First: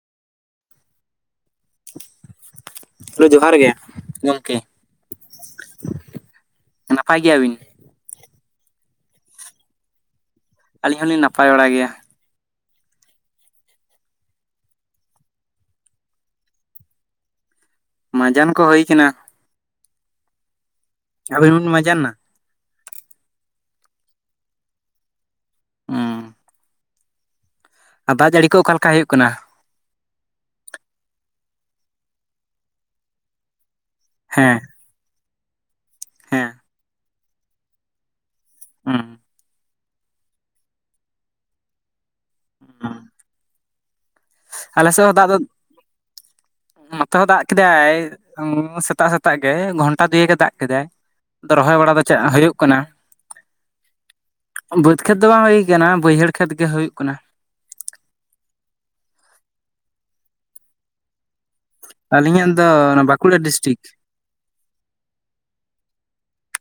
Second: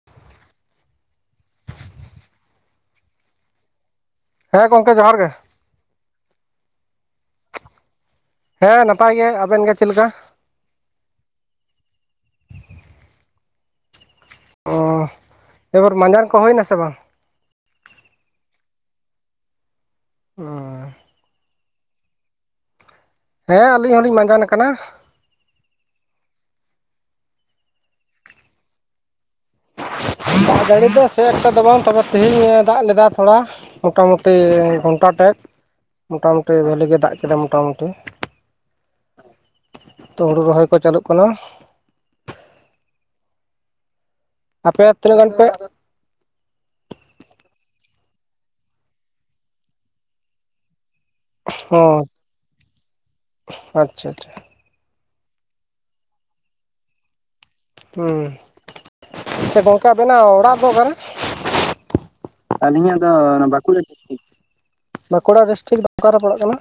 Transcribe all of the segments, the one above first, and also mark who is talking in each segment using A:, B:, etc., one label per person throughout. A: [inaudible]
B: Hello ᱡᱚᱦᱟᱨ ᱜᱮ
A: ᱦᱮᱸ ᱜᱚᱢᱠᱮ ᱡᱚᱦᱟᱨ ᱜᱮ
B: ᱱᱟᱯᱟᱭ ᱜᱮᱭᱟ ᱵᱤᱱ
A: ᱦᱮᱸ ᱱᱟᱯᱟᱭ ᱜᱮ ᱟᱵᱮᱱ ᱜᱮ ᱪᱮᱫ ᱞᱮᱠᱟ
B: ᱟᱹᱞᱤᱧ ᱦᱚᱞᱤᱧ ᱱᱟᱯᱟᱭ ᱵᱟᱲᱟ ᱜᱮᱭᱟ
A: ᱚᱻ ᱮᱵᱟᱨ ᱢᱟᱸᱡᱟᱱ ᱠᱚ ᱦᱩᱭ ᱮᱱᱟ ᱥᱮ ᱵᱟᱝ
B: ᱢᱟᱡᱟᱱ ᱠᱚ ᱦᱩᱭ ᱠᱟᱱᱟ
A: ᱦᱚᱭ
B: ᱟᱵᱤᱱ ᱵᱮᱱ ᱢᱟᱡᱟᱱ ᱱᱟ
A: ᱦᱮᱸ ᱟᱹᱞᱤᱧ ᱦᱚᱞᱤᱧ ᱢᱟᱸᱡᱟᱱ ᱠᱟᱱᱟ ᱾
B: ᱦ ᱸᱚ ᱟᱨ ᱫᱟᱜ ᱡᱟᱹᱲᱤ ᱠᱚ ᱚᱠᱟ ᱞᱮᱠᱟ ᱦᱩᱭᱩᱜ ᱠᱟᱱᱟ ᱾
A: ᱫᱟᱜ ᱡᱟᱹᱲᱤ ᱫᱚ ᱥᱮ ᱮᱠᱴᱟ ᱫᱚ ᱵᱟᱝ ᱛᱚᱵᱮ ᱛᱮᱦᱤᱧ ᱮ ᱫᱟᱜ ᱞᱮᱫᱟ ᱛᱷᱚᱲᱟ ᱢᱚᱴᱟ-ᱢᱩᱴᱤ ᱴᱤ
B: ᱦᱮᱸ
A: ᱜᱷᱚᱱᱴᱟ ᱴᱷᱮᱡ ᱢᱚᱴᱟ-
B: ᱦᱮᱸ
A: ᱢᱩᱩᱴᱤ ᱵᱷᱟᱹᱞᱤ ᱜᱮ ᱫᱟᱜ ᱠᱮᱫᱟ ᱢᱚᱴ -ᱢᱩᱩᱴᱤ
B: ᱦᱸ
A: ᱚ ᱦᱳᱲᱩ ᱨᱚᱦᱚᱭ ᱠᱚ ᱪᱟᱹᱞᱩᱜ ᱠᱟᱱᱟ ᱾
B: ᱦᱩᱸ
A: ᱟᱯᱮ
B: ᱟᱞᱮ ᱥᱮᱫ ᱦᱚᱸ
A: ᱛᱤᱱᱟᱹᱜ
B: ᱫᱟᱜ
A: ᱜᱟᱱ
B: ᱫᱚ
A: ᱯᱮ [inaudible]
B: ᱱᱚᱛᱮ ᱦᱚᱸ ᱫᱟᱜ ᱠᱮᱫᱟᱭ ᱥᱮᱛᱟᱜ ᱥᱮᱛᱟᱜ ᱜᱮ ᱜᱷᱚᱱᱴᱟ ᱫᱩᱭᱮᱠ ᱮ ᱫᱟᱜ ᱠᱮᱫᱟᱭ ᱨᱚᱦᱚᱭ
A: ᱚ
B: ᱵᱟᱲᱟ ᱫᱚ ᱪᱮᱫ ᱦᱳᱭᱳᱜ ᱠᱟᱱᱟ
A: ᱟᱪᱪᱷᱟ ᱟᱪᱪᱷᱟ
B: ᱵᱟᱹᱫᱽ ᱠᱷᱮᱛ ᱫᱚ ᱵᱟᱝ ᱦᱩᱭ ᱠᱟᱱᱟ ᱵᱟᱹᱭᱦᱟᱹᱲ ᱠᱷᱮᱛ ᱜᱮ ᱦᱳᱭᱩᱜ ᱠᱟᱱᱟ
A: ᱟᱪᱪᱷᱟ ᱜᱚᱝᱠᱮ ᱟᱵᱮᱱᱟᱜ ᱚᱲᱟᱜ ᱫᱚ ᱚᱠᱟᱨᱮ?
B: ᱟᱹᱞᱤᱧᱟᱜ ᱫᱚ ᱵᱟᱸᱠᱩᱲᱟ ᱰᱤᱥᱴᱤᱠ
A: ᱵᱟᱸᱠᱩᱲᱟ ᱰᱤᱥᱴᱤᱠ ᱫᱚ ᱚᱠᱟᱨᱮ ᱯᱟᱲᱟᱜ ᱠᱟᱱᱟ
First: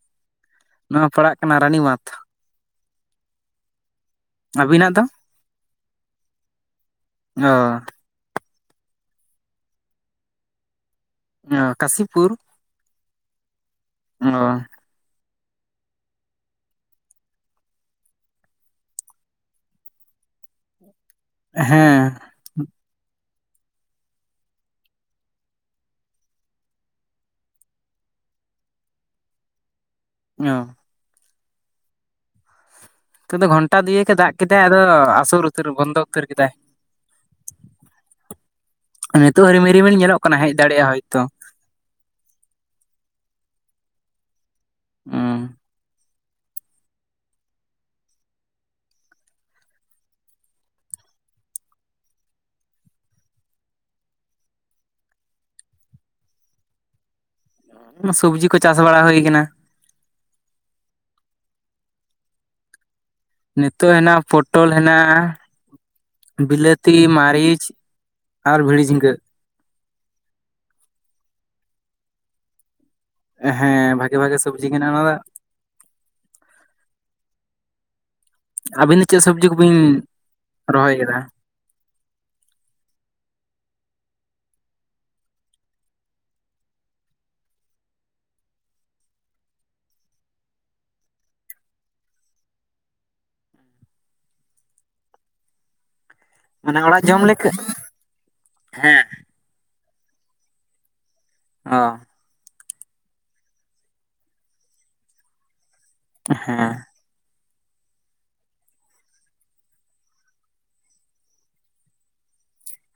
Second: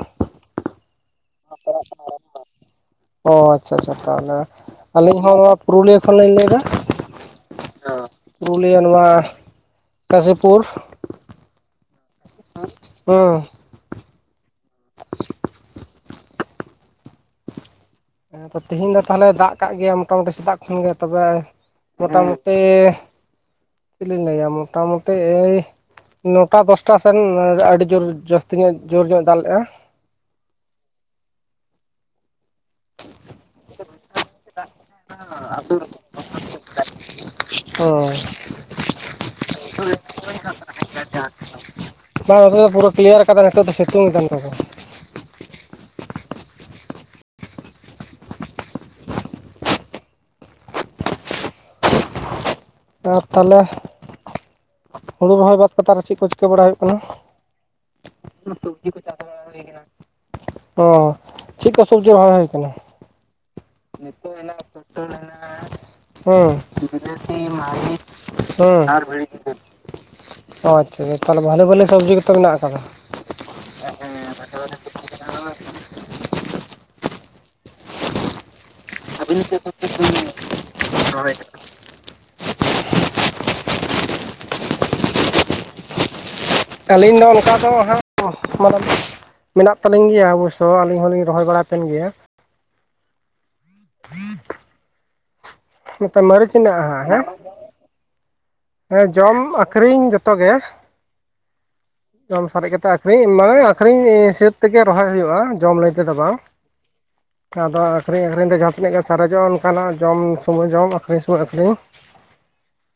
B: ᱱᱚᱣᱟ ᱯᱟᱲᱟᱜ ᱠᱟᱱᱟ ᱨᱟᱱᱤᱢᱟᱸᱫᱷ
A: ᱚ ᱟᱪᱪᱷᱟ ᱟᱪᱪᱷᱟ ᱛᱟᱦᱞᱮ
B: ᱟᱹᱵᱤᱱᱟᱜ ᱫᱚ
A: ᱟᱹᱞᱤᱧ ᱦᱚᱸ ᱱᱚᱣᱟ ᱯᱩᱨᱩᱞᱤᱭᱟᱹ ᱠᱷᱚᱱᱞᱤᱧ ᱞᱟᱹᱭ ᱮᱫᱟ
B: ᱚ
A: ᱯᱩᱨᱩᱞᱤᱭᱟᱹ ᱱᱚᱣᱟ ᱠᱟᱥᱤᱯᱩᱨ
B: ᱠᱟᱥᱤᱯᱩᱨ
A: [unintelligible]
B: ᱚᱻ
A: ᱦᱮᱸ ᱛᱚ ᱛᱤᱦᱮᱧ ᱫᱚ ᱛᱟᱦᱞᱮ ᱫᱟᱜ ᱠᱟᱜ ᱜᱮᱭᱟ ᱢᱚᱴᱟᱢᱩᱴᱤ ᱥᱮᱛᱟᱜ ᱠᱷᱚᱱ ᱜᱮ ᱛᱚᱵᱮ
B: ᱦᱮᱸ
A: ᱢᱚᱴᱟ ᱢᱩᱴᱤ ᱪᱮᱫ ᱞᱤᱧ ᱞᱟᱹᱭᱟ ᱢᱚᱴᱟᱢᱩᱴᱤ ᱮᱭ ᱱᱚᱴᱟ ᱫᱚᱥᱴᱟ ᱥᱮᱱ ᱟᱹᱰᱤ ᱡᱳᱨ ᱡᱟᱹᱥᱛᱤ ᱧᱚᱜ ᱡᱳᱨ ᱧᱚᱜ ᱫᱟᱜ ᱞᱮᱫᱼᱟ
B: [unintelligible] ᱱᱚᱛᱮ ᱫᱚ ᱜᱷᱚᱱᱴᱟ ᱫᱩᱭᱮᱠ ᱮ ᱫᱟᱜ ᱠᱮᱫᱟᱭ ᱟᱫᱚ ᱟᱥᱩᱨ ᱩᱛᱟᱹᱨ ᱵᱚᱱᱫᱚ ᱩᱛᱟᱹᱨ ᱠᱮᱫᱟᱭ
A: ᱚ [unintelligible]
B: ᱱᱤᱛᱳᱜ ᱦᱚᱸ ᱨᱤᱢᱤᱞ ᱨᱤᱢᱤᱞ ᱧᱮᱞᱚᱜ ᱠᱟᱱᱟ ᱦᱮᱡ ᱫᱟᱲᱮᱭᱟᱜᱼᱟ ᱦᱳᱭᱛᱚ
A: ᱵᱟᱝ ᱱᱚᱛᱮ ᱫᱚ ᱯᱩᱨᱟᱹ ᱠᱞᱤᱭᱟᱨ ᱠᱟᱫᱟ ᱱᱤᱛᱚᱜ ᱫᱚ ᱥᱤᱛᱩᱝᱫᱟ ᱱᱚᱛᱮ ᱫᱚ
B: [unintelligible]
A: ᱟᱨ ᱛᱟᱦᱞᱮ ᱦᱩᱲᱩ ᱨᱚᱦᱚᱭ ᱵᱟᱫ ᱠᱟᱛᱮ ᱟᱨ ᱪᱮᱫ ᱠᱚ ᱪᱤᱠᱟᱹ ᱵᱟᱲᱟ ᱦᱳᱭᱳᱜ ᱠᱟᱱᱟ?
B: ᱥᱩᱵᱡᱤ ᱠᱚ ᱪᱟᱥ ᱵᱟᱲᱟ ᱦᱳᱭ ᱠᱟᱱᱟ
A: ᱚ ᱪᱮᱫ ᱠᱚ ᱥᱚᱵᱡᱤ ᱨᱚᱦᱚᱭ ᱦᱳᱭ ᱠᱟᱱᱟ
B: ᱱᱤᱛᱚᱜ
A: [inaudible] ᱦᱸ [inaudible]
B: ᱦᱮᱱᱟᱜᱼᱟ ᱯᱚᱴᱚᱞ
A: [inaudible]
B: ᱦᱮᱱᱟᱜᱼᱟ ᱵᱤᱞᱟᱹᱛᱤ ᱢᱟᱹᱨᱤᱪ ᱟᱨ ᱵᱷᱤᱲᱤ ᱡᱷᱤᱸᱜᱟᱹ
A: ᱟᱪᱪᱷᱟ ᱛᱟᱦᱞᱮ ᱵᱷᱟᱞᱤ ᱵᱷᱟᱞᱤ ᱥᱚᱵᱡᱤ ᱠᱚᱛᱚ ᱢᱮᱱᱟᱜ ᱠᱟᱫᱟ
B: ᱦᱮᱸ ᱵᱷᱟᱜᱮ ᱵᱷᱟᱜᱮ ᱥᱚᱵᱽᱡᱤ ᱜᱮ ᱢᱮᱱᱟᱜᱼᱟ ᱚᱱᱟ ᱫᱚ
A: [inaudible]
B: ᱟᱹᱵᱤᱱ ᱫᱚ ᱪᱮᱫ ᱥᱚᱵᱽᱡᱤ ᱠᱚᱵᱤᱱ ᱨᱚᱦᱚᱭ ᱠᱟᱫᱟ
A: [inaudible] ᱟᱹᱞᱤᱧ ᱫᱚ ᱚᱱᱠᱟ ᱫᱚ ᱦᱟᱸᱜ ᱢᱟᱱᱮ ᱢᱮᱱᱟᱜ ᱛᱟᱹᱞᱤᱧ ᱜᱮᱭᱟ ᱚᱵᱳᱥᱥᱚ ᱟᱞᱤᱧ ᱦᱚᱞᱤᱧ ᱨᱚᱦᱚᱭ ᱵᱟᱲᱟ ᱠᱮᱱ ᱜᱮᱭᱟ ᱱᱚᱛᱮ ᱢᱟᱹᱨᱤᱪ
B: ᱢᱟᱱᱮ
A: ᱢᱮᱱᱟᱜᱼᱟ
B: ᱚᱲᱟᱜ
A: ᱦᱟᱸᱜ
B: ᱡᱚᱢ
A: ᱦᱮᱸ
B: ᱞᱮᱠᱟ
A: ᱦᱮᱸ ᱡᱚᱢ ᱟᱹᱷᱨᱤᱧ ᱡᱚᱛᱚ ᱜᱮ
B: ᱚ
A: ᱡᱚᱢ ᱥᱟᱨᱮᱡ ᱠᱟᱛᱮ ᱟᱹᱠᱷᱨᱤᱧ ᱢᱟᱱᱮ ᱟᱠᱷᱨᱤᱧ ᱥᱟᱹᱛ ᱛᱮᱜᱮ ᱨᱚᱦᱚᱭ ᱦᱳᱭᱳᱜᱼᱟ ᱡᱚᱢ ᱛᱮᱫᱚ ᱵᱟᱝ
B: ᱦᱮᱸ
A: ᱟᱫᱚ ᱟᱠᱷᱨᱤᱧ ᱟᱠᱷᱨᱤᱧ ᱫᱚ ᱡᱟᱦᱟᱸ ᱛᱤᱱᱟᱹᱜ ᱜᱮ ᱥᱟᱨᱮᱡᱚᱜᱼᱟ ᱚᱱᱠᱟᱱᱟᱜ ᱡᱚᱢ ᱥᱩᱢᱚᱭ ᱡᱚᱢ ᱟᱠᱷᱨᱤᱧ ᱥᱚᱢᱚᱭ ᱟᱠᱷᱨᱤᱧ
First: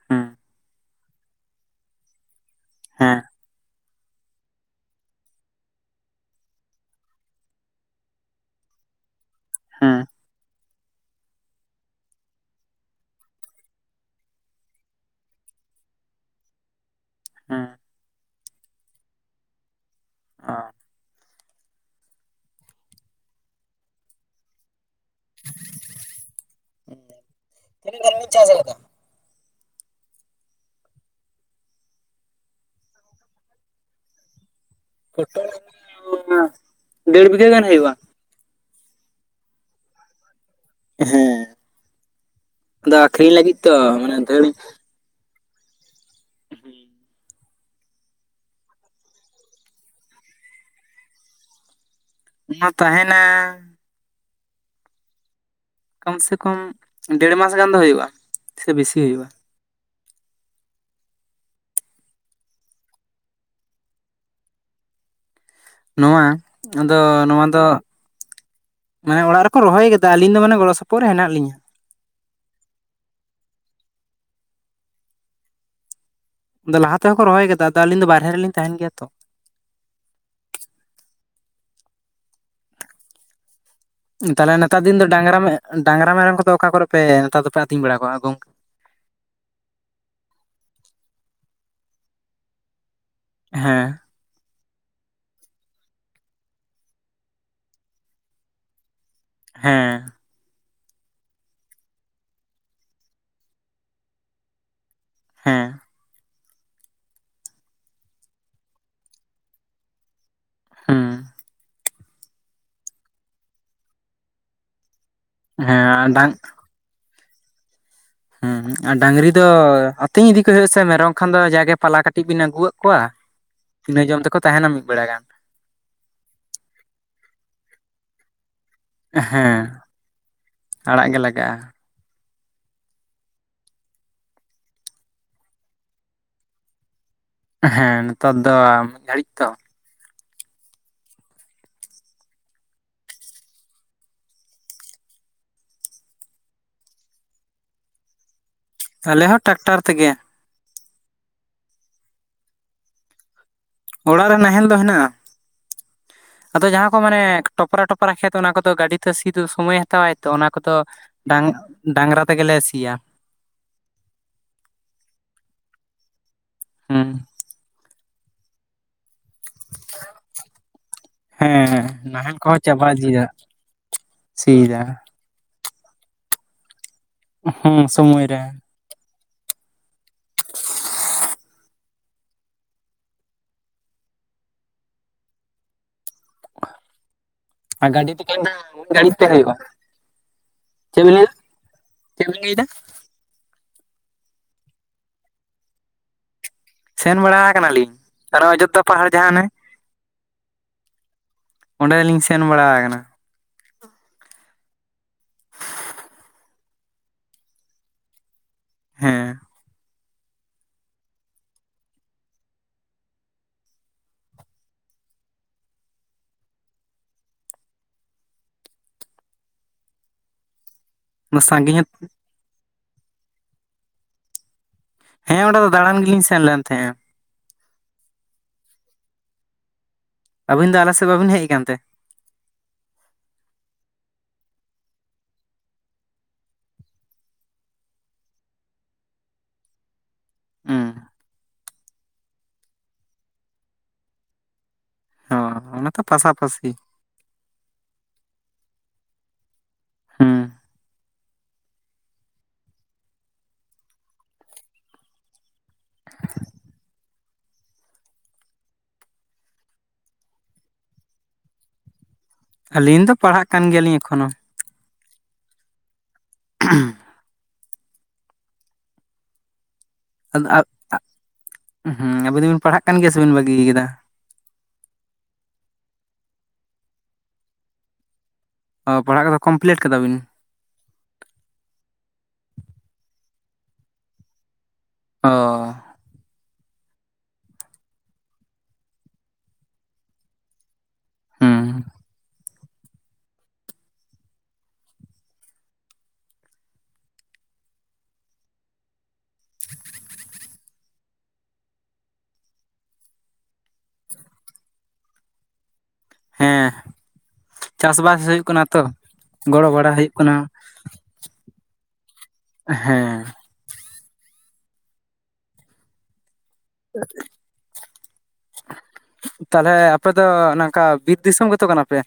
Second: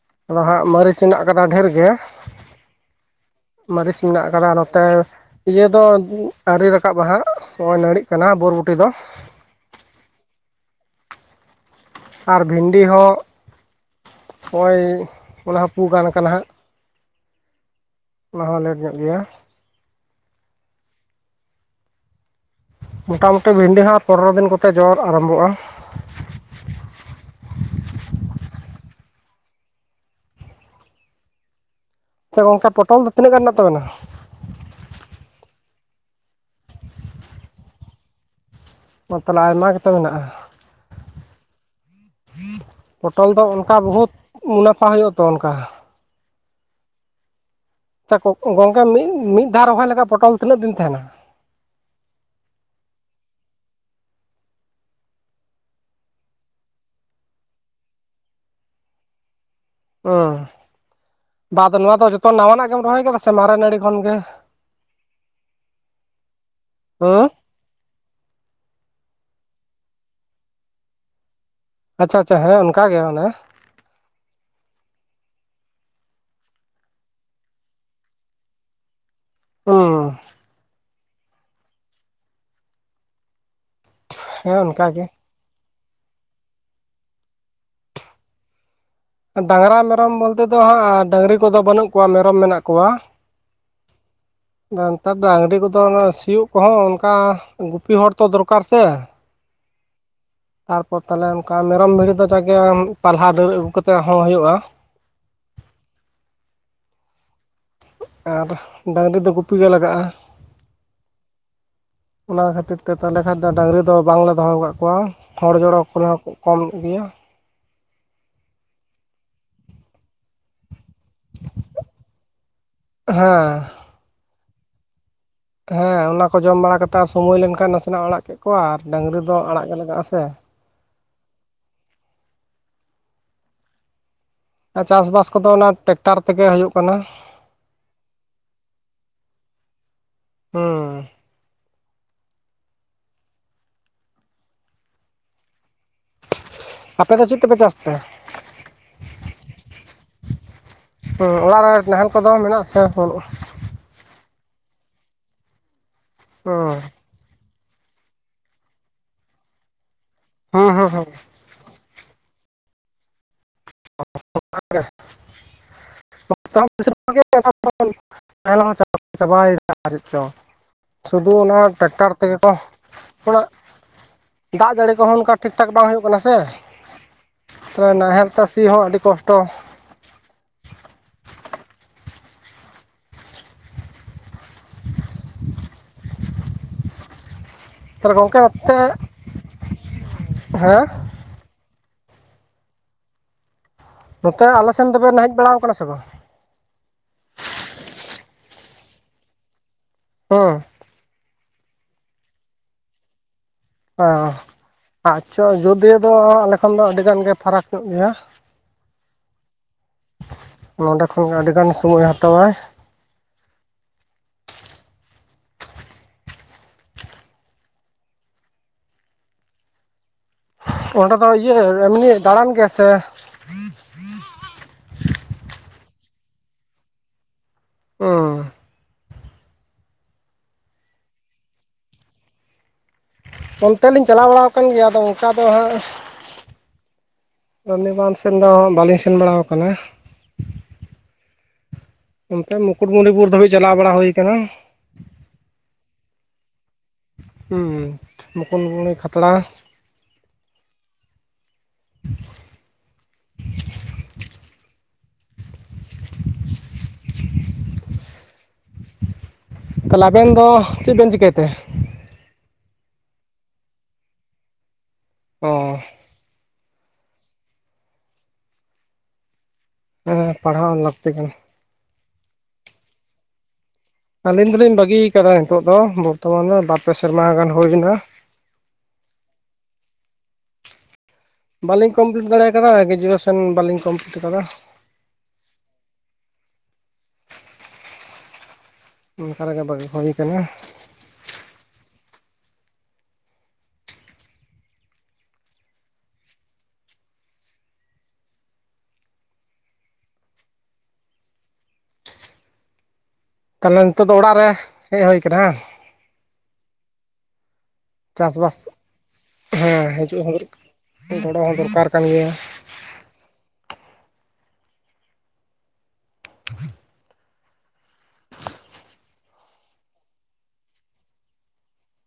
B: ᱦᱩᱸ
A: ᱟᱫᱚ ᱦᱟᱸᱜ ᱢᱟᱹᱨᱤᱪ ᱦᱮᱱᱟᱜ ᱠᱟᱫᱟ ᱰᱷᱮᱨ ᱜᱮ
B: ᱦᱮᱸ
A: ᱢᱟᱹᱨᱤᱪ ᱢᱮᱱᱟᱜ ᱟᱠᱟᱫᱟ ᱱᱚᱛᱮ ᱤᱭᱟᱹ ᱫᱚ ᱟᱣᱨᱤ ᱨᱟᱠᱟᱵ ᱦᱟᱸᱜ ᱱᱚᱜᱼᱚᱭ ᱱᱟᱹᱲᱤᱜ ᱠᱟᱱᱟ ᱵᱚᱨᱵᱚᱴᱤ ᱫᱚ
B: ᱦᱮᱸ ᱾
A: ᱟᱨ ᱵᱷᱤᱱᱰᱤ ᱦᱚᱸ ᱼᱼ ᱦᱚᱸᱜᱼᱚᱭ ᱚᱱᱟ ᱦᱚᱸ ᱯᱩ ᱜᱟᱱ ᱠᱟᱱᱟ ᱦᱟᱸᱜ ᱾
B: ᱦᱮᱸ ᱾
A: ᱚᱱᱟ ᱦᱚᱸ ᱞᱮᱴ ᱧᱚᱜ ᱜᱮᱭᱟ ᱾
B: ᱚ ᱾
A: ᱢᱚᱴᱟᱢᱩᱴᱤ ᱵᱷᱤᱱᱰᱤ ᱦᱚᱸ ᱯᱚᱱᱨᱚ ᱫᱤᱱ ᱠᱚᱛᱮ ᱡᱚ ᱟᱨᱟᱢᱵᱚᱜ-ᱟ ᱾
B: ᱛᱤᱱᱟᱹᱜ ᱜᱟᱱ ᱵᱤᱱ ᱪᱟᱥ ᱠᱟᱫᱟ?
A: ᱟᱪᱪᱷᱟ ᱜᱚᱝᱠᱮ ᱯᱚᱴᱚᱞ ᱫᱚ ᱛᱤᱱᱟᱹᱜ ᱜᱟᱱ ᱢᱮᱱᱟᱜ ᱛᱟᱵᱤᱱᱟ?
B: ᱯᱚᱴᱚᱞ ᱢᱟ ᱚᱱᱟ ᱰᱮᱹᱲ ᱵᱤᱜᱷᱟᱹ ᱜᱟᱱ ᱦᱩᱭᱩᱜ-ᱟ ᱾
A: ᱚ ᱛᱟᱞᱦᱮ ᱟᱭᱢᱟ ᱜᱮ ᱛᱚ ᱢᱮᱱᱟᱜ-ᱟ ᱾
B: ᱦᱮᱸ ᱟᱫᱚ
A: ᱯᱚᱴᱚᱞ
B: ᱟᱠᱷᱨᱤᱧ
A: ᱫᱚ
B: ᱞᱟᱹᱜᱤᱫ ᱛᱚ
A: ᱚᱱᱠᱟ ᱵᱚᱦᱩᱛ
B: ᱢᱟᱱᱮ ᱫᱷᱟᱹᱲ
A: ᱢᱩᱱᱟᱯᱷᱟ ᱦᱩᱭᱩᱜ-ᱟᱛᱚ ᱚᱱᱠᱟ ᱾ ᱟᱪᱪᱷᱟ ᱜᱚᱝᱠᱮ ᱢᱤᱫ ᱢᱤᱫ ᱫᱷᱟᱣ ᱨᱚᱦᱚᱭ ᱞᱮᱠᱷᱟᱡ ᱯᱚᱴᱚᱞ ᱛᱤᱱᱟᱹᱜ ᱫᱤᱱ ᱛᱟᱦᱮᱱᱟ?
B: ᱚᱱᱟ ᱛᱟᱦᱮᱱᱟᱻ ᱠᱚᱢ ᱥᱮ ᱠᱚᱢ ᱰᱮᱹᱲ ᱢᱟᱥ ᱜᱟᱱ ᱫᱚ ᱦᱳᱭᱳᱜᱼᱟ ᱥᱮ ᱵᱤᱥᱤ ᱦᱳᱭᱳᱜᱼᱟ ᱾
A: ᱚᱻ ᱵᱟ ᱟᱫᱚ ᱱᱚᱣᱟ ᱫᱚ ᱡᱚᱛᱚ ᱱᱟᱣᱟ ᱱᱟᱜ ᱜᱮᱢ ᱨᱚᱦᱚᱭ ᱠᱟᱫᱟ ᱥᱮ ᱢᱟᱨᱮ ᱱᱟᱹᱲᱤ ᱠᱷᱚᱱ ᱜᱮ?
B: ᱱᱚᱣᱟ ᱟᱫᱚ
A: ᱦᱩᱸ
B: ᱱᱚᱣᱟ ᱫᱚ ᱼᱼ ᱢᱟᱱᱮ ᱚᱲᱟᱜ ᱨᱮᱠᱚ ᱨᱚᱦᱚᱭ ᱠᱟᱫᱟ ᱟᱞᱤᱧ ᱫᱚ ᱢᱟᱱᱮ ᱜᱚᱲᱚ ᱥᱚᱯᱚᱦᱚᱫ ᱨᱮ ᱦᱮᱱᱟᱜ ᱞᱤᱧᱟ ᱾
A: ᱟᱪᱪᱷᱟ ᱟᱪᱪᱷᱟ ᱦᱚᱭ ᱚᱱᱠᱟ ᱜᱮ ᱢᱟᱱᱮ ᱾
B: ᱟᱫᱚ ᱞᱟᱦᱟ ᱛᱮᱦᱚᱸ ᱠᱚ ᱨᱚᱦᱚᱭ ᱠᱟᱫᱟ, ᱟᱞᱤᱧ ᱫᱚ ᱵᱟᱨᱦᱮ ᱨᱮᱞᱤᱧ ᱛᱟᱦᱮᱱ ᱜᱮᱭᱟ ᱛᱚ ᱾
A: ᱚ ᱾
B: ᱛᱟᱦᱚᱞᱮ
A: ᱦᱮᱸ
B: ᱱᱮᱛᱟᱨ
A: ᱚᱱᱠᱟ
B: ᱫᱤᱱ ᱫᱚ
A: ᱜᱮ
B: ᱰᱟᱝᱨᱟ ᱰᱟᱝᱨᱟ ᱢᱮᱨᱚᱢ ᱠᱚᱫᱚ ᱚᱠᱟ ᱠᱚᱨᱮ ᱯᱮ ᱱᱮᱛᱟᱨ ᱫᱚᱯᱮ ᱟᱹᱛᱤᱧ ᱵᱟᱲᱟ ᱠᱚᱣᱟ ᱜᱚᱝᱠᱮ?
A: ᱰᱟᱝᱨᱟ ᱢᱮᱨᱚᱢ ᱵᱚᱞᱛᱮ ᱫᱚ ᱦᱟᱸᱜ ᱰᱟᱹᱝᱨᱤ ᱠᱚᱫᱚ ᱵᱟᱹᱱᱩᱜ ᱠᱚᱣᱟ, ᱢᱮᱨᱚᱢ ᱢᱮᱱᱟᱜ ᱠᱚᱣᱟ ᱾
B: ᱦᱮᱸ ᱾
A: ᱱᱮᱛᱟᱨ ᱫᱚ ᱰᱟᱹᱝᱨᱤ ᱠᱚᱫᱚ ᱥᱤᱭᱳᱜ ᱠᱚᱦᱚᱸ ᱚᱱᱠᱟ ᱜᱩᱯᱤ ᱦᱚᱲ ᱛᱚ ᱫᱚᱨᱠᱟᱨ ᱥᱮ ᱾
B: ᱦᱮᱸ ᱾
A: ᱛᱟᱨᱯᱚᱨ ᱛᱟᱦᱚᱞᱮ ᱚᱱᱠᱟ ᱢᱮᱨᱚᱢ ᱵᱷᱤᱰᱤ ᱫᱚ ᱡᱟ ᱜᱮ ᱯᱟᱞᱦᱟ ᱰᱟᱹᱨ ᱟᱹᱜᱩ ᱠᱟᱛᱮᱫ ᱦᱚᱸ ᱦᱩᱭᱩᱜ-ᱟ ᱾
B: ᱦᱮᱸ ᱾
A: ᱟᱨ ᱰᱟᱹᱝᱨᱤ ᱫᱚ ᱜᱩᱯᱤ ᱜᱮ ᱞᱟᱜᱟᱜ-ᱟ ᱾
B: ᱦᱩᱸ ᱾
A: ᱚᱱᱟ ᱠᱷᱟᱹᱛᱤᱨ ᱛᱮ ᱛᱟᱦᱞᱮ ᱠᱷᱟᱱ ᱫᱚ ᱰᱟᱹᱝᱨᱤ ᱫᱚ ᱵᱟᱝᱞᱮ ᱫᱚᱦᱚ ᱠᱟᱜ ᱠᱚᱣᱟ ᱦᱚᱲ ᱡᱚᱲᱚ
B: ᱦᱮᱸ ᱟᱨ
A: ᱠᱚᱨᱮ ᱦᱚᱸ
B: ᱰᱟᱝ
A: ᱠᱚᱢ ᱼᱼ ᱜᱤᱭᱟ ᱾
B: ᱦᱩᱸ ᱟᱨ ᱰᱟᱹᱝᱨᱤ ᱫᱚ ᱟᱛᱤᱧ ᱤᱫᱤ ᱠᱚ ᱦᱩᱭᱩᱜ-ᱟ ᱥᱮ ᱢᱮᱨᱚᱢ ᱼᱼ ᱠᱷᱟᱱ ᱫᱚ ᱡᱟᱜᱮ ᱯᱟᱞᱦᱟ ᱠᱟᱹᱴᱤᱡ ᱵᱤᱱ ᱟᱹᱜᱩ ᱟᱜ ᱠᱚᱣᱟ
A: ᱦᱮᱸ
B: ᱤᱱᱟᱹ ᱡᱚᱢ ᱛᱮᱠᱚ ᱛᱟᱦᱮᱱᱟ ᱢᱤᱫ ᱵᱮᱲᱟ ᱜᱟᱱ ᱾
A: ᱦᱮᱸ ᱚᱱᱟ ᱠᱚ ᱡᱚᱢ ᱵᱟᱲᱟ ᱠᱟᱛᱮ ᱟᱨ ᱥᱚᱢᱚᱭ ᱞᱮᱱᱠᱷᱟᱱ ᱱᱟᱥᱮ ᱱᱟᱜ ᱟᱲᱟᱜ ᱠᱮᱫ ᱠᱚᱣᱟ ᱟᱨ ᱰᱟᱹᱝᱨᱤ ᱫᱚ
B: ᱦᱮᱸ
A: ᱟᱲᱟᱜ ᱜᱮ ᱞᱟᱜᱟᱜ-ᱟ ᱥᱮ ᱾
B: ᱟᱲᱟᱜ ᱜᱮ ᱞᱟᱜᱟᱜ-ᱟ ᱾
A: ᱪᱟᱥᱵᱟᱥ ᱠᱚᱫᱚ ᱚᱱᱟ ᱴᱮᱠᱴᱟᱨ ᱛᱮᱜᱮ ᱦᱳᱭᱳᱜ ᱠᱟᱱᱟ ᱾
B: ᱦᱮᱸ ᱱᱮᱛᱟᱨ ᱫᱚ ᱢᱤᱫ ᱜᱷᱟᱹᱲᱤᱡ ᱛᱚ ᱾
A: ᱦᱩᱸᱻ ᱟᱯᱮ ᱫᱚ ᱪᱮᱫ ᱛᱮᱯᱮ ᱪᱟᱥ ᱛᱮ?
B: ᱟᱞᱮ ᱦᱚᱸ ᱴᱟᱠᱴᱟᱨ ᱛᱮᱜᱮ ᱾
A: ᱦᱩᱸ ᱚᱲᱟᱜ ᱨᱮ ᱱᱟᱦᱮᱞ ᱠᱚᱫᱚ ᱢᱮᱱᱟᱜᱥᱮ ᱵᱟᱹᱱᱩᱜ-ᱟ?
B: ᱚᱲᱟᱜ ᱨᱮ ᱱᱟᱦᱮᱞ ᱫᱚ ᱦᱮᱱᱟᱜ-ᱟ ᱾ ᱟᱫᱚ
A: ᱦᱩᱸ
B: ᱡᱟᱦᱟᱸ ᱠᱚ ᱢᱟᱱᱮ ᱴᱚᱯᱨᱟ ᱴᱚᱯᱨᱟ ᱠᱷᱮᱛ ᱚᱱᱟ ᱠᱚᱫᱚ ᱜᱟᱹᱰᱤ ᱛᱮ ᱥᱤ ᱫᱚ ᱥᱚᱢᱚᱭᱮᱼᱼ ᱦᱟᱛᱟᱣᱟᱭ ᱛᱚ ᱚᱱᱟ
A: ᱦᱩᱸ
B: ᱠᱚᱫᱚ
A: ᱦᱩᱸ ᱦᱩᱸ
B: ᱰᱟᱝ ᱰᱟᱝᱨᱟ ᱛᱮᱜᱮ ᱞᱮ ᱥᱤᱭᱟ ᱾
A: [inaudible]
B: ᱦᱮᱸ
A: [unintelligible] ᱪᱟᱵᱟᱭ ᱮᱱ [unintelligible] ᱪᱚ ᱥᱩᱫᱩ ᱚᱱᱟ
B: ᱦᱮᱸ
A: ᱴᱮᱠᱴᱟᱨ
B: ᱱᱟᱦᱮᱞ
A: ᱛᱮᱜᱮ ᱠᱚ
B: ᱠᱚᱦᱚᱸ ᱪᱟᱵᱟ ᱤᱫᱤᱭᱮᱫᱟ
A: [unintelligible] ᱼᱼ ᱫᱟᱜ ᱡᱟᱹᱲᱤ
B: ᱥᱤᱭᱮᱫᱟ
A: ᱠᱚᱦᱚᱸ ᱚᱱᱠᱟ ᱴᱷᱤᱠ ᱴᱷᱟᱠ ᱵᱟᱝ ᱦᱩᱭᱩᱜ ᱠᱟᱱᱟ ᱥᱮ ᱾
B: ᱦᱩᱸ ᱥᱚᱢᱚᱭ ᱨᱮ
A: ᱦᱚᱸ ᱟᱹᱰᱤ ᱠᱚᱥᱴᱚ
B: ᱟᱨ
A: ᱛᱟᱦᱚᱞᱮ
B: ᱜᱟᱹᱰᱤ ᱛᱮᱠ
A: ᱜᱚᱝᱠᱮ ᱱᱚᱛᱮ
B: [unintelligible] ᱜᱟᱹᱲᱤ ᱛᱟᱹᱦᱮ ᱦᱩᱭᱩᱜ-ᱟ
A: ᱦᱮᱸ
B: ᱪᱮᱫ ᱵᱮᱱ ᱞᱟᱹᱭᱟ ᱪᱮᱫ ᱵᱤᱱ ᱞᱟᱹᱭ ᱫᱟ
A: ᱱᱚᱛᱮ ᱟᱞᱮᱥᱮᱱ ᱫᱚᱵᱮᱱ ᱦᱮᱡ ᱵᱟᱲᱟ ᱟᱠᱟᱱᱟ ᱥᱮ ᱵᱟᱝ
B: ᱥᱮᱱ ᱵᱟᱲᱟ ᱠᱟᱱᱟᱞᱤᱧ ᱟᱨ ᱚᱡᱳᱫᱽᱫᱷᱟ ᱯᱟᱦᱟᱲ ᱡᱟᱦᱟᱸ ᱚᱱᱮ
A: ᱚᱯ [unintelligible]
B: ᱚᱸᱰᱮᱞᱤᱧ ᱥᱮᱱ ᱵᱟᱲᱟ ᱟᱠᱟᱱᱟ᱾
A: ᱚ ᱟᱪᱪᱷᱚ ᱟᱡᱳᱚᱫᱤᱭᱟᱹ ᱫᱚ ᱟᱞᱮ ᱠᱷᱚᱱ ᱫᱚ ᱟᱹᱰᱤ ᱜᱟᱱ ᱜᱮ ᱯᱷᱟᱨᱟᱠ ᱧᱚᱜ ᱜᱮᱭᱟ᱾
B: ᱦᱮᱸ
A: ᱱᱚᱰᱮ ᱠᱷᱚᱱ ᱜᱮ ᱟᱹᱰᱤᱜᱟᱱ ᱥᱚᱢᱚᱭᱮ ᱦᱟᱛᱟᱣᱟᱭ᱾ ᱚᱸᱰᱮ ᱫᱚ ᱤᱭᱟᱹ
B: ᱥᱟᱺᱜᱤᱧ ᱦᱚᱸ
A: ᱮᱢᱱᱤ ᱫᱟᱬᱟᱱ ᱜᱮᱭᱟ ᱥᱮ
B: ᱦᱮᱸ ᱚᱸᱰᱮ ᱫᱚ ᱫᱟᱬᱟᱱ ᱜᱮᱞᱤᱧ ᱥᱮᱱ ᱞᱮᱱ ᱛᱟᱦᱮᱸᱼᱟ᱾
A: ᱚᱸ
B: ᱟᱹᱵᱤᱱ ᱫᱚ ᱟᱞᱮ ᱥᱮᱫ ᱵᱟᱵᱤᱱ ᱦᱮᱡ ᱠᱟᱱᱛᱮ
A: ᱚᱱᱛᱮ ᱞᱤᱧ ᱪᱟᱞᱟᱣ ᱵᱟᱲᱟ ᱠᱟᱱ ᱜᱮᱭᱟ ᱟᱫᱚ ᱚᱱᱠᱟ ᱫᱚ ᱦᱟᱸᱜ ᱥᱚᱱᱤ ᱵᱟᱸᱫᱷ ᱥᱮᱱ ᱫᱚ ᱵᱟᱝᱞᱤᱧ ᱥᱮᱱ ᱵᱟᱲᱟᱣ ᱟᱠᱟᱱᱟ
B: ᱚᱸ
A: ᱚᱱᱛᱮ ᱢᱩᱠᱩᱴᱢᱚᱱᱤᱯᱩᱨ ᱫᱷᱟᱹᱵᱤᱡ ᱪᱟᱞᱟᱣ ᱵᱟᱲᱟ ᱦᱩᱭᱠᱟᱱᱟ᱾
B: ᱦᱚᱸ ᱚᱱᱮ ᱛᱚ ᱯᱟᱥᱟᱯᱟᱥᱤ᱾
A: ᱦᱮᱸ ᱢᱩᱠᱩᱴᱢᱩᱱᱢᱤ, ᱠᱷᱟᱛᱲᱟ᱾
B: ᱦᱩᱸ
A: ᱛᱟᱦᱚᱞᱮ ᱟᱵᱮᱱ ᱫᱚ ᱪᱮᱫ ᱵᱮᱱ ᱪᱤᱠᱟᱹᱭᱛᱮ
B: ᱟᱹᱞᱤᱧ ᱫᱚ ᱯᱟᱲᱦᱟᱜ ᱠᱟᱱ ᱜᱮᱭᱟᱞᱤᱧ ᱮᱠᱷᱚᱱᱳ᱾
A: ᱚᱻ
B: ᱦᱚ ᱩᱸ [unintelligible]
A: ᱦᱮᱸ ᱯᱟᱲᱦᱟᱣ ᱞᱟᱹᱠᱛᱤ ᱠᱟᱱᱟ᱾
B: ᱦᱚᱸ ᱟᱵᱤᱱ ᱫᱚᱵᱤᱱ ᱯᱟᱲᱦᱟᱜ ᱠᱟᱱ ᱜᱮᱭᱟ ᱥᱮᱵᱤᱱ ᱵᱟᱹᱜᱤ ᱟᱠᱟᱫᱟ
A: ᱟᱹᱞᱤᱧ ᱫᱚᱞᱤᱧ ᱵᱟᱹᱜᱤᱭ ᱟᱠᱟᱫᱟ ᱱᱤᱛᱚᱜ ᱫᱚ ᱵᱚᱨᱛᱷᱚᱢᱟᱱ ᱨᱮ ᱵᱟᱨᱯᱮ ᱥᱮᱨᱢᱟ ᱜᱟᱱ ᱦᱩᱭᱮᱱᱟ᱾
B: ᱚ ᱯᱟᱲᱦᱟᱜ ᱠᱚᱫᱚ ᱠᱚᱢᱯᱞᱤᱴ ᱠᱟᱫᱟ ᱵᱤᱱ
A: ᱵᱟᱞᱤᱧ ᱠᱚᱢᱯᱞᱤᱴ ᱫᱟᱲᱮ ᱟᱠᱟᱫᱟ ᱜᱨᱮᱡᱩᱭᱮᱥᱚᱱ ᱵᱟᱞᱤᱧ ᱠᱚᱢᱯᱞᱤᱴ ᱟᱠᱟᱫᱟ᱾
B: ᱚ
A: ᱚᱱᱠᱟ ᱨᱮᱜᱮ ᱵᱟᱜᱤ ᱦᱩᱭ ᱟᱠᱟᱱᱟ᱾
B: ᱦᱚᱸ
A: ᱛᱟᱦᱚᱞᱮ ᱱᱤᱛᱚᱜ ᱫᱚ ᱚᱲᱟᱜ ᱨᱮ ᱦᱮᱡ ᱦᱩᱭ ᱟᱠᱟᱱᱟ
B: ᱦᱮᱸ ᱪᱟᱥ ᱵᱟᱥ ᱦᱩᱭᱩᱜ
A: ᱪᱟᱥᱵᱟᱥ
B: ᱠᱟᱱᱟ ᱛᱚ ᱜᱚᱲᱚ
A: ᱦᱮᱸ
B: ᱵᱟᱲᱟ ᱦᱩᱭᱩᱜ
A: ᱦᱤᱡᱩᱜ
B: ᱠᱟᱱᱟ᱾
A: ᱦᱚᱸ ᱜᱚᱲᱚ ᱦᱚᱸ ᱫᱚᱨᱠᱟᱨ ᱠᱟᱱ ᱜᱮᱭᱟ᱾
B: ᱦᱮᱸ
A: [unintelligible]
B: [inaudible] ᱛᱟᱦᱚᱞᱮ ᱟᱯᱮ ᱫᱚ ᱱᱚᱝᱠᱟ ᱵᱤᱨ ᱫᱤᱥᱚᱢ ᱜᱮᱛᱚ ᱠᱟᱱᱟᱯᱮ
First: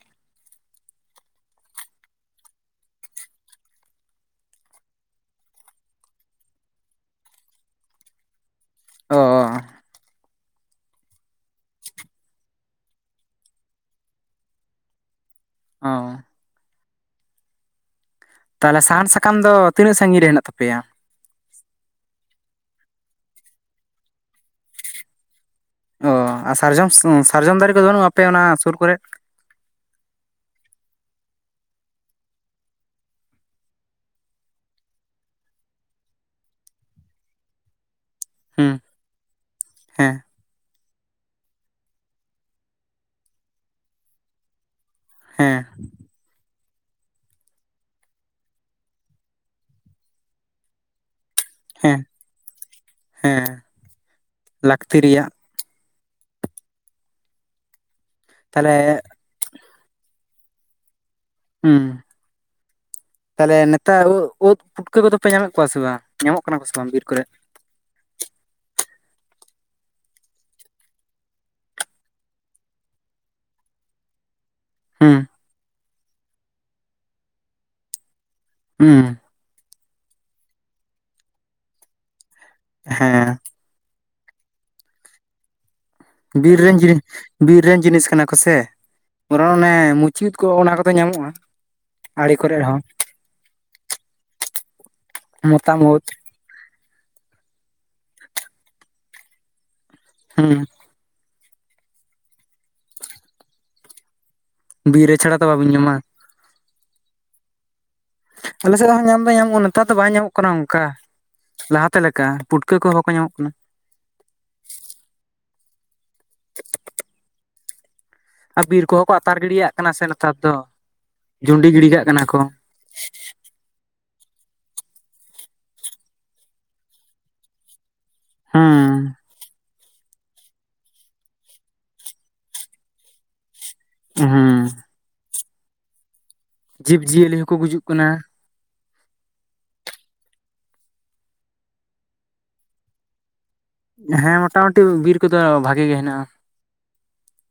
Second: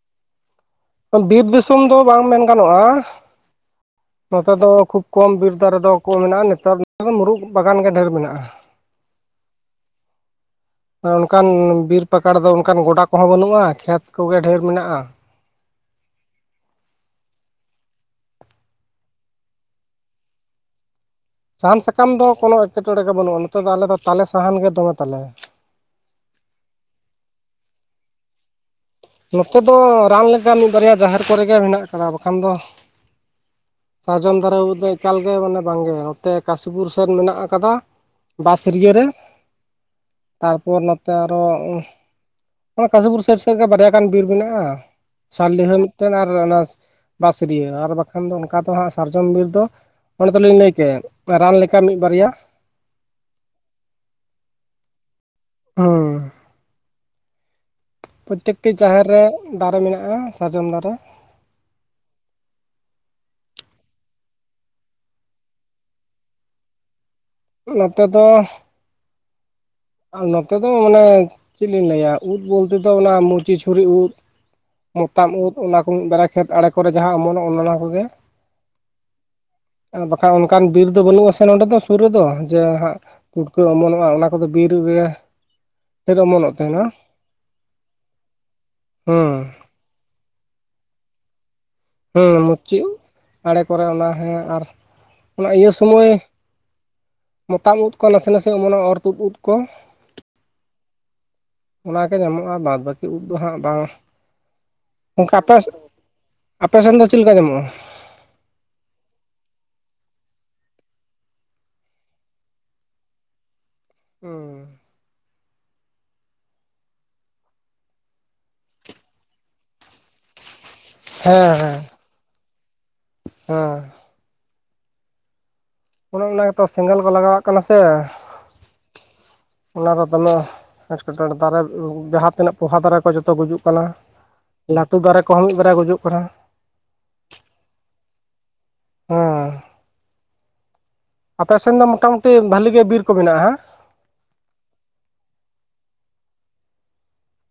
A: ᱵᱤᱨ ᱫᱤᱥᱚᱢ ᱫᱚ ᱵᱟᱝ ᱢᱮᱱ ᱜᱟᱱᱚᱜᱼᱟ᱾ ᱱᱚᱛᱮ ᱫᱚ ᱠᱷᱩᱵ ᱠᱚᱢ ᱵᱤᱨ ᱫᱟᱨᱮᱫᱚ ᱠᱚ ᱢᱮᱱᱟᱜᱼᱟ ᱱᱮᱛᱟᱨ ᱫᱚ ᱢᱩᱨᱩᱫᱽ ᱵᱟᱜᱟᱱ ᱜᱮ ᱰᱷᱮᱨ ᱢᱮᱱᱟᱜᱼᱟ᱾
B: ᱚᱻ
A: ᱚᱱᱠᱟᱱ ᱵᱤᱨ ᱯᱟᱠᱟᱲ ᱫᱚ ᱚᱱᱠᱟᱱ ᱜᱚᱰᱟ ᱠᱚᱦᱚᱸ ᱵᱟᱹᱱᱩᱜᱼᱟ ᱠᱷᱮᱛ ᱠᱚᱜᱮ ᱰᱷᱮᱨ ᱢᱮᱱᱟᱜᱼᱟ᱾
B: ᱚᱸ ᱦᱚ ᱛᱟᱦᱚᱞᱮ ᱥᱟᱦᱟᱱ ᱥᱟᱠᱟᱢ ᱫᱚ ᱛᱤᱱᱟᱹᱜ ᱥᱟᱺᱜᱤᱧ ᱨᱮ ᱦᱮᱱᱟᱜ ᱛᱟᱯᱮᱭᱟ
A: ᱥᱟᱦᱟᱱ ᱥᱟᱠᱟᱢ ᱫᱚ ᱠᱳᱱᱚ ᱮᱴᱠᱮᱴᱚᱬᱮ ᱜᱮ ᱵᱟᱹᱱᱩᱜᱼᱟ ᱱᱚᱛᱮ ᱫᱚ ᱟᱞᱮ ᱫᱚ ᱛᱟᱞᱮ ᱥᱟᱦᱟᱱ ᱜᱮ ᱫᱚᱢᱮ ᱛᱟᱞᱮ᱾
B: ᱚ ᱟᱨ ᱥᱟᱨᱡᱚᱢ ᱥᱟᱨᱡᱚᱢ ᱫᱟᱨᱮ ᱠᱚᱫᱚ ᱵᱟᱹᱱᱩᱜᱼᱟ ᱟᱯᱮ ᱚᱱᱟ ᱥᱩᱨ ᱠᱚᱨᱮ
A: ᱱᱚᱛᱮ ᱫᱚ ᱨᱟᱱ ᱞᱮᱠᱟ ᱢᱤᱫ ᱵᱟᱨᱭᱟ ᱡᱟᱦᱮᱨ ᱠᱚᱨᱮ ᱜᱮ ᱢᱮᱱᱟᱜ ᱟᱠᱟᱫᱟ ᱵᱟᱠᱷᱟᱱ ᱫᱚ ᱥᱟᱨᱡᱚᱢ ᱫᱟᱨᱮ ᱵᱩᱫᱟᱹ ᱮᱠᱟᱞ ᱜᱮ ᱢᱟᱱᱮ ᱵᱟᱝᱜᱮ ᱱᱚᱛᱮ ᱠᱟᱥᱤᱯᱩᱨ ᱥᱮᱱ ᱢᱮᱱᱟᱜ ᱟᱠᱟᱫᱟ᱾ ᱵᱟᱥ
B: ᱦᱩᱸ
A: ᱨᱤᱭᱚ ᱨᱮ᱾
B: ᱦᱮᱸ
A: ᱛᱟᱨᱯᱚᱨ ᱱᱚᱛᱮ ᱟᱨᱚ ᱚᱱᱟ ᱠᱟᱥᱤᱯᱩᱨ ᱥᱮᱭ ᱥᱮᱫ ᱜᱮ ᱵᱟᱨᱭᱟ ᱜᱟᱱ ᱵᱤᱨ ᱢᱮᱱᱟᱜ-ᱟ᱾
B: ᱦᱮᱸ
A: ᱥᱟᱞᱰᱤᱦᱟᱹ ᱢᱤᱫᱴᱮᱱ ᱟᱨ ᱚᱱᱟ ᱵᱟ ᱥᱤᱨᱭᱟᱹ ᱟᱨ ᱵᱟᱠᱷᱟᱱ ᱫᱚ ᱚᱱᱠᱟ ᱫᱚ ᱦᱟᱸᱜ ᱥᱟᱨᱡᱚᱢ ᱵᱤᱨ ᱫᱚ ᱚᱱᱟᱮ ᱫᱚᱞᱤᱧ ᱞᱟᱹᱭ ᱠᱮᱫ ᱨᱟᱱ ᱞᱮᱠᱟ ᱥᱮ
B: ᱦᱮᱸ
A: ᱢᱤᱫ ᱵᱟᱨᱭᱟ
B: ᱦᱮᱸ ᱞᱟᱹᱠᱛᱤ ᱨᱮᱭᱟᱜ
A: ᱦᱳ ᱯᱨᱚᱛᱛᱮᱠᱴᱤ
B: ᱛᱟᱦᱚᱞᱮ
A: ᱡᱟᱦᱮᱨ ᱨᱮ ᱫᱟᱨᱮ ᱢᱮᱱᱟᱜ-ᱟ ᱥᱟᱨᱡᱚᱢ ᱫᱟᱨᱮ
B: ᱦᱩᱸ ᱛᱟᱦᱚᱞᱮ ᱱᱮᱛᱟᱨ ᱩᱫ ᱯᱩᱴᱠᱟᱹ ᱠᱚᱫᱚᱯᱮ ᱧᱟᱢᱮᱫ ᱠᱚᱣᱟ ᱥᱮ ᱵᱟᱝ ᱧᱟᱢᱚᱜ ᱠᱟᱱᱟ ᱠᱚ ᱥᱮ ᱵᱟᱝ ᱵᱤᱨ ᱠᱚᱨᱮ
A: ᱱᱚᱛᱮ ᱫᱚ ᱟ ᱱᱚᱛᱮ ᱫᱚ ᱢᱟᱱᱮ ᱪᱮᱫ ᱞᱤᱧ ᱞᱟᱹᱭᱟ ᱩᱫ ᱵᱚᱞᱛᱮ ᱫᱚ ᱚᱱᱟ ᱢᱩᱪᱤ ᱪᱷᱩᱨᱤ ᱩᱫ
B: ᱦᱩᱸ
A: ᱢᱚᱛᱟᱢ ᱩᱫ ᱚᱱᱟ ᱠᱩ ᱢᱤᱫᱵᱟᱨᱭᱟ ᱠᱷᱮᱛ ᱟᱲᱮ ᱠᱚᱨᱮ ᱡᱟᱦᱟᱸ ᱚᱢᱚᱱᱚᱜ ᱚᱱᱚᱱᱟ ᱠᱚᱜᱮ
B: ᱦᱩᱸ
A: ᱟᱨ ᱵᱟᱠᱷᱟᱜ ᱚᱱᱠᱟᱱ ᱵᱤᱨ ᱫᱚ ᱵᱟᱹᱱᱩᱜ ᱟ ᱥᱮ ᱱᱚᱸᱰᱮ ᱫᱚ ᱥᱩᱨ ᱨᱮᱫᱚ ᱡᱮ
B: ᱦᱮᱸ
A: ᱦᱟᱸᱜ ᱠᱟᱹ ᱚᱢᱚᱱᱚᱜ-ᱟ ᱚᱱᱟ ᱠᱚᱫᱚ ᱵᱤᱨ ᱨᱮ
B: ᱵᱤᱨ ᱨᱮᱱ ᱡᱤᱱᱤᱥ ᱵᱤᱨ ᱨᱮᱱ ᱡᱤᱱᱤᱥ ᱠᱟᱱᱟ ᱠᱚᱥᱮ
A: ᱦᱩᱸ
B: ᱵᱚᱨᱚᱱ ᱚᱱᱮ ᱢᱩ ᱪᱮᱫ ᱠᱚ ᱚᱱᱟ ᱠᱚᱫᱚ ᱧᱟᱢᱚᱜ-ᱟ
A: ᱦᱩᱸ ᱢᱩᱪᱤ ᱟᱲᱮ ᱠᱚᱨᱮ ᱚᱱᱟ ᱦᱮᱸ ᱟᱨ ᱚᱱᱟ ᱤᱭᱟᱹ
B: ᱢᱚᱛᱟᱢ ᱩᱫ
A: ᱥᱚᱢᱚᱭ ᱢᱚᱛᱟᱢ ᱩᱫ ᱠᱚ ᱱᱟᱥᱮ ᱱᱟᱥᱮ ᱚᱢᱚᱱᱚ ᱚᱨ ᱛᱩᱫ ᱩᱫ ᱠᱚ
B: ᱦᱩᱸ
A: ᱚᱱᱟᱜᱮ ᱧᱟᱢᱚᱜ-ᱟ ᱵᱟᱫᱽ ᱵᱟᱹᱠᱤ ᱩᱵ ᱫᱚ ᱦᱟᱸᱜ ᱵᱟᱝ
B: ᱵᱤᱨ ᱨᱮ
A: ᱚᱝᱠᱟ
B: ᱪᱷᱟᱲᱟ ᱫᱚ
A: ᱟᱯᱮ
B: ᱵᱟᱵᱤᱱ ᱧᱟᱢᱟ
A: ᱟᱯᱮᱥᱮᱱ ᱫᱚ ᱪᱮᱫ ᱞᱮᱠᱟ ᱧᱟᱢᱚᱜ-ᱟ
B: ᱟᱞᱮ ᱥᱮᱫ ᱦᱚᱸ ᱧᱟᱢ ᱫᱚ ᱧᱟᱢᱚᱜ-ᱟ ᱱᱮᱛᱟᱨ ᱫᱚ ᱵᱟᱭ ᱧᱟᱢᱚᱜ ᱠᱟᱱᱟ ᱚᱱᱠᱟ ᱞᱟᱦᱟᱛᱮ ᱞᱮᱠᱟ ᱯᱩᱴᱠᱟᱹ ᱠᱚᱦᱚᱸ ᱵᱟᱠᱚ ᱧᱟᱢᱚᱜ ᱠᱟᱱᱟ
A: ᱩᱦᱻ
B: [unintelligible] ᱟᱨ ᱵᱤᱨ ᱠᱚᱦᱚᱸ ᱠᱚ ᱟᱛᱟᱨ ᱜᱤᱲᱤᱭᱟᱜ ᱠᱟᱱᱟ ᱥᱮ ᱱᱮᱛᱟᱨ ᱫᱚ ᱡᱩᱰᱤ
A: ᱦᱮᱸ
B: ᱜᱤᱰᱤ ᱠᱟᱜ ᱠᱟᱱᱟ ᱠᱚ
A: ᱦᱮᱸ ᱚᱱ ᱚᱱᱟ ᱜᱮᱛᱚ ᱥᱮᱸᱜᱮᱞ ᱠᱚ ᱞᱟᱜᱟᱣᱟᱜ ᱠᱟᱱᱟ ᱥᱮ
B: ᱦᱩᱸ
A: ᱚᱱᱟ ᱫᱚ ᱫᱚᱢᱮ ᱮᱸᱴᱠᱮᱴᱚᱬᱮ ᱫᱟᱨᱮ ᱡᱟᱦᱟᱸ ᱛᱤᱱᱟᱹᱜ ᱯᱚᱦᱟ ᱫᱟᱨᱮ ᱠᱚ ᱡᱚᱛᱚ ᱜᱩᱡᱩᱜ ᱠᱟᱱᱟ
B: ᱦᱮᱸ
A: ᱞᱟᱹᱴᱩ ᱫᱟᱨᱮ ᱠᱚᱦᱚᱸ ᱢᱤᱫᱵᱟᱨᱭᱟ ᱜᱩᱡᱩᱜ ᱠᱟᱱᱟ
B: ᱡᱤᱵᱽᱡᱤᱭᱟᱹᱞᱤ ᱦᱚᱸᱠᱚ ᱜᱩᱡᱩᱜ ᱠᱟᱱᱟ
A: ᱦᱮᱸ ᱟᱯᱮ ᱥᱮᱱ ᱫᱚ ᱢᱚᱴᱟ ᱢᱩᱩᱴᱤ ᱵᱷᱟᱞᱤ ᱜᱮ ᱵᱤᱨ ᱠᱚ ᱢᱮᱱᱟᱜ-ᱟ ᱦᱟᱝ
B: ᱦᱮᱸ ᱢᱚᱴᱟᱢᱩᱴᱤ ᱵᱤᱨ ᱠᱚᱫᱚ ᱵᱷᱟᱜᱤ ᱜᱮ ᱦᱮᱱᱟᱜ-ᱟ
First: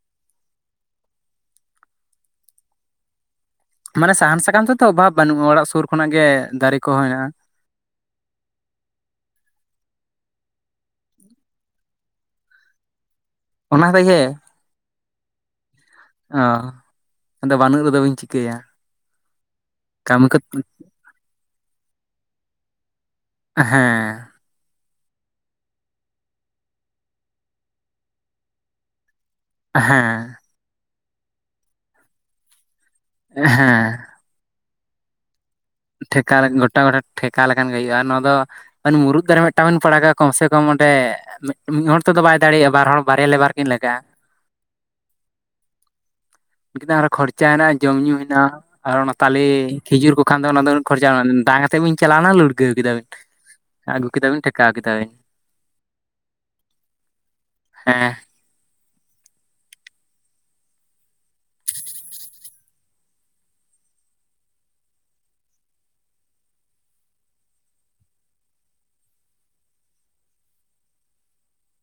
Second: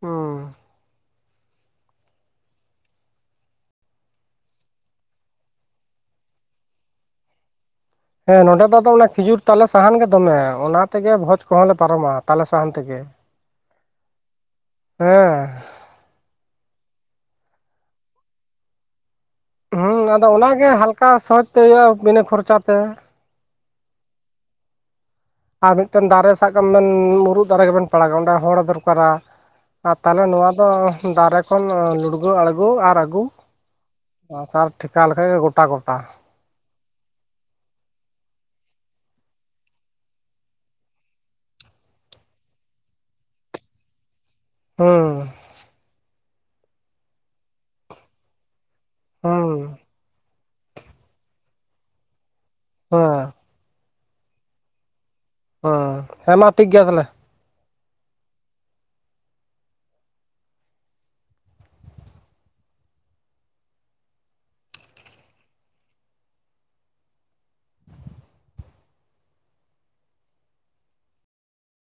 A: ᱦᱩᱸ
B: ᱢᱟᱱᱮ ᱥᱟᱦᱟᱱ ᱥᱟᱠᱟᱢ ᱛᱮᱫᱚ ᱚᱵᱷᱟᱵᱽ ᱵᱟᱹᱱᱩᱜ-ᱟ ᱚᱲᱟᱜ ᱥᱩᱨ ᱠᱷᱚᱱᱟᱜ ᱜᱮ ᱫᱟᱨᱮ ᱠᱚᱦᱚᱸ ᱦᱮᱱᱟᱜ-ᱟ
A: ᱦᱮᱸ ᱱᱚᱰᱮ ᱫᱚ ᱟᱫᱚ ᱠᱷᱤᱡᱩᱨ ᱛᱟᱞᱮ ᱥᱟᱦᱟᱱ ᱜᱮ ᱫᱚᱢᱮ ᱚᱱᱟ ᱛᱮᱜᱮ ᱵᱷᱚᱡᱽ ᱠᱚᱦᱚᱸᱞᱮ ᱯᱟᱨᱚᱢᱟ ᱛᱟᱞᱮ ᱥᱟᱦᱟᱱ ᱛᱮᱜᱮ [unintelligible]
B: ᱚᱱᱟ ᱛᱮᱜᱮ
A: ᱦᱮᱸ
B: ᱚ ᱟᱫᱚ ᱵᱟᱹᱱᱩᱜ ᱨᱮᱫᱚ ᱵᱤᱱ ᱪᱤᱠᱟᱹᱭᱟ
A: ᱦᱩᱸ
B: ᱠᱟᱹᱢᱤ
A: ᱟᱫᱚ
B: ᱠᱚ
A: ᱚᱱᱟᱜᱮ ᱦᱟᱞᱠᱟ ᱥᱚᱦᱚᱡ ᱛᱮ ᱦᱩᱭᱩᱜ-ᱟ ᱵᱤᱱᱟᱹ ᱠᱷᱚᱨᱪᱟ ᱛᱮ
B: ᱦᱮᱸ
A: ᱟᱨ ᱢᱤᱫᱴᱟᱱ ᱫᱟᱨᱮ ᱥᱟᱵ ᱠᱟᱜ ᱵᱮᱱ ᱢᱩᱨᱩᱫ ᱫᱟᱨᱮ ᱜᱮᱵᱮᱱ ᱯᱟᱲᱟᱜᱟ ᱚᱸᱰᱮ ᱦᱚᱲᱮ ᱫᱚᱨᱠᱟᱨᱟ ᱟᱨ ᱛᱟᱦᱞᱮ
B: ᱦᱮᱸ
A: ᱱᱚᱣᱟ ᱫᱚ ᱫᱟᱨᱮ ᱠᱷᱚᱱ ᱞᱩᱲᱜᱟᱹᱣ ᱟᱬᱜᱚ ᱟᱨ ᱟᱹᱜᱩ
B: ᱦᱮᱸ
A: ᱥᱟᱨ ᱴᱷᱟᱠᱟᱣ ᱞᱮᱠᱷᱟ ᱜᱮ ᱜᱚᱴᱟ ᱜᱚᱴᱟ
B: [unintelligible] ᱜᱚᱴᱟ ᱜᱚᱴᱟ ᱴᱷᱮᱠᱟ ᱞᱮᱠᱟᱱ ᱜᱮ ᱦᱩᱭᱩᱜᱼᱟ ᱱᱚᱣᱟ ᱫᱚ [unintelligible] ᱢᱩᱨᱩᱫ ᱫᱟᱨᱮ ᱢᱤᱫᱴᱟᱝ ᱵᱤᱱ ᱯᱟᱲᱟᱜᱟ ᱠᱚᱢ ᱥᱮ ᱠᱚᱢ ᱚᱸᱰᱮ ᱢᱤ [unintelligible] ᱢᱤᱫ ᱦᱚᱲ ᱛᱮᱫᱚ ᱵᱟᱭ ᱫᱟᱲᱮᱭᱟᱜᱼᱟ ᱵᱟᱨ ᱦᱚᱲ ᱵᱟᱨᱭᱟ ᱞᱮᱵᱟᱨ ᱠᱤᱱ ᱞᱟᱜᱟᱜᱼᱟ
A: [unintelligible]
B: [unintelligible] ᱠᱷᱚᱨᱪᱟ ᱦᱮᱱᱟᱜᱼᱟ ᱡᱚᱢ ᱧᱩ ᱦᱮᱱᱟᱜᱼᱟ ᱟᱨ ᱚᱱᱟ
A: ᱦᱩᱸ
B: ᱛᱟᱞᱮ ᱠᱷᱤᱡᱩᱨ ᱠᱩ [unintelligible] [unintelligible] ᱫᱚ ᱚᱱᱟ ᱫᱚ ᱩᱱᱟᱜ ᱠᱷᱚᱨᱪᱟ ᱰᱟᱝ ᱰᱟᱝᱟᱛᱮᱸ ᱵᱤᱱ ᱪᱟᱞᱟᱣᱱᱟ ᱞᱩᱲᱜᱟᱹᱣ ᱠᱮᱫᱟ ᱵᱮᱱ᱾
A: ᱦᱮᱸ
B: ᱟᱹᱜᱩ ᱠᱮᱫᱟᱵᱤᱱ ᱴᱷᱮᱠᱟᱣ ᱠᱮᱫᱟᱵᱤᱱ᱾
A: ᱚᱻ ᱦᱮᱸ ᱢᱟ ᱴᱷᱤᱠ ᱜᱮᱭᱟ ᱛᱟᱦᱚᱞᱮ᱾
B: ᱦᱮᱸ᱾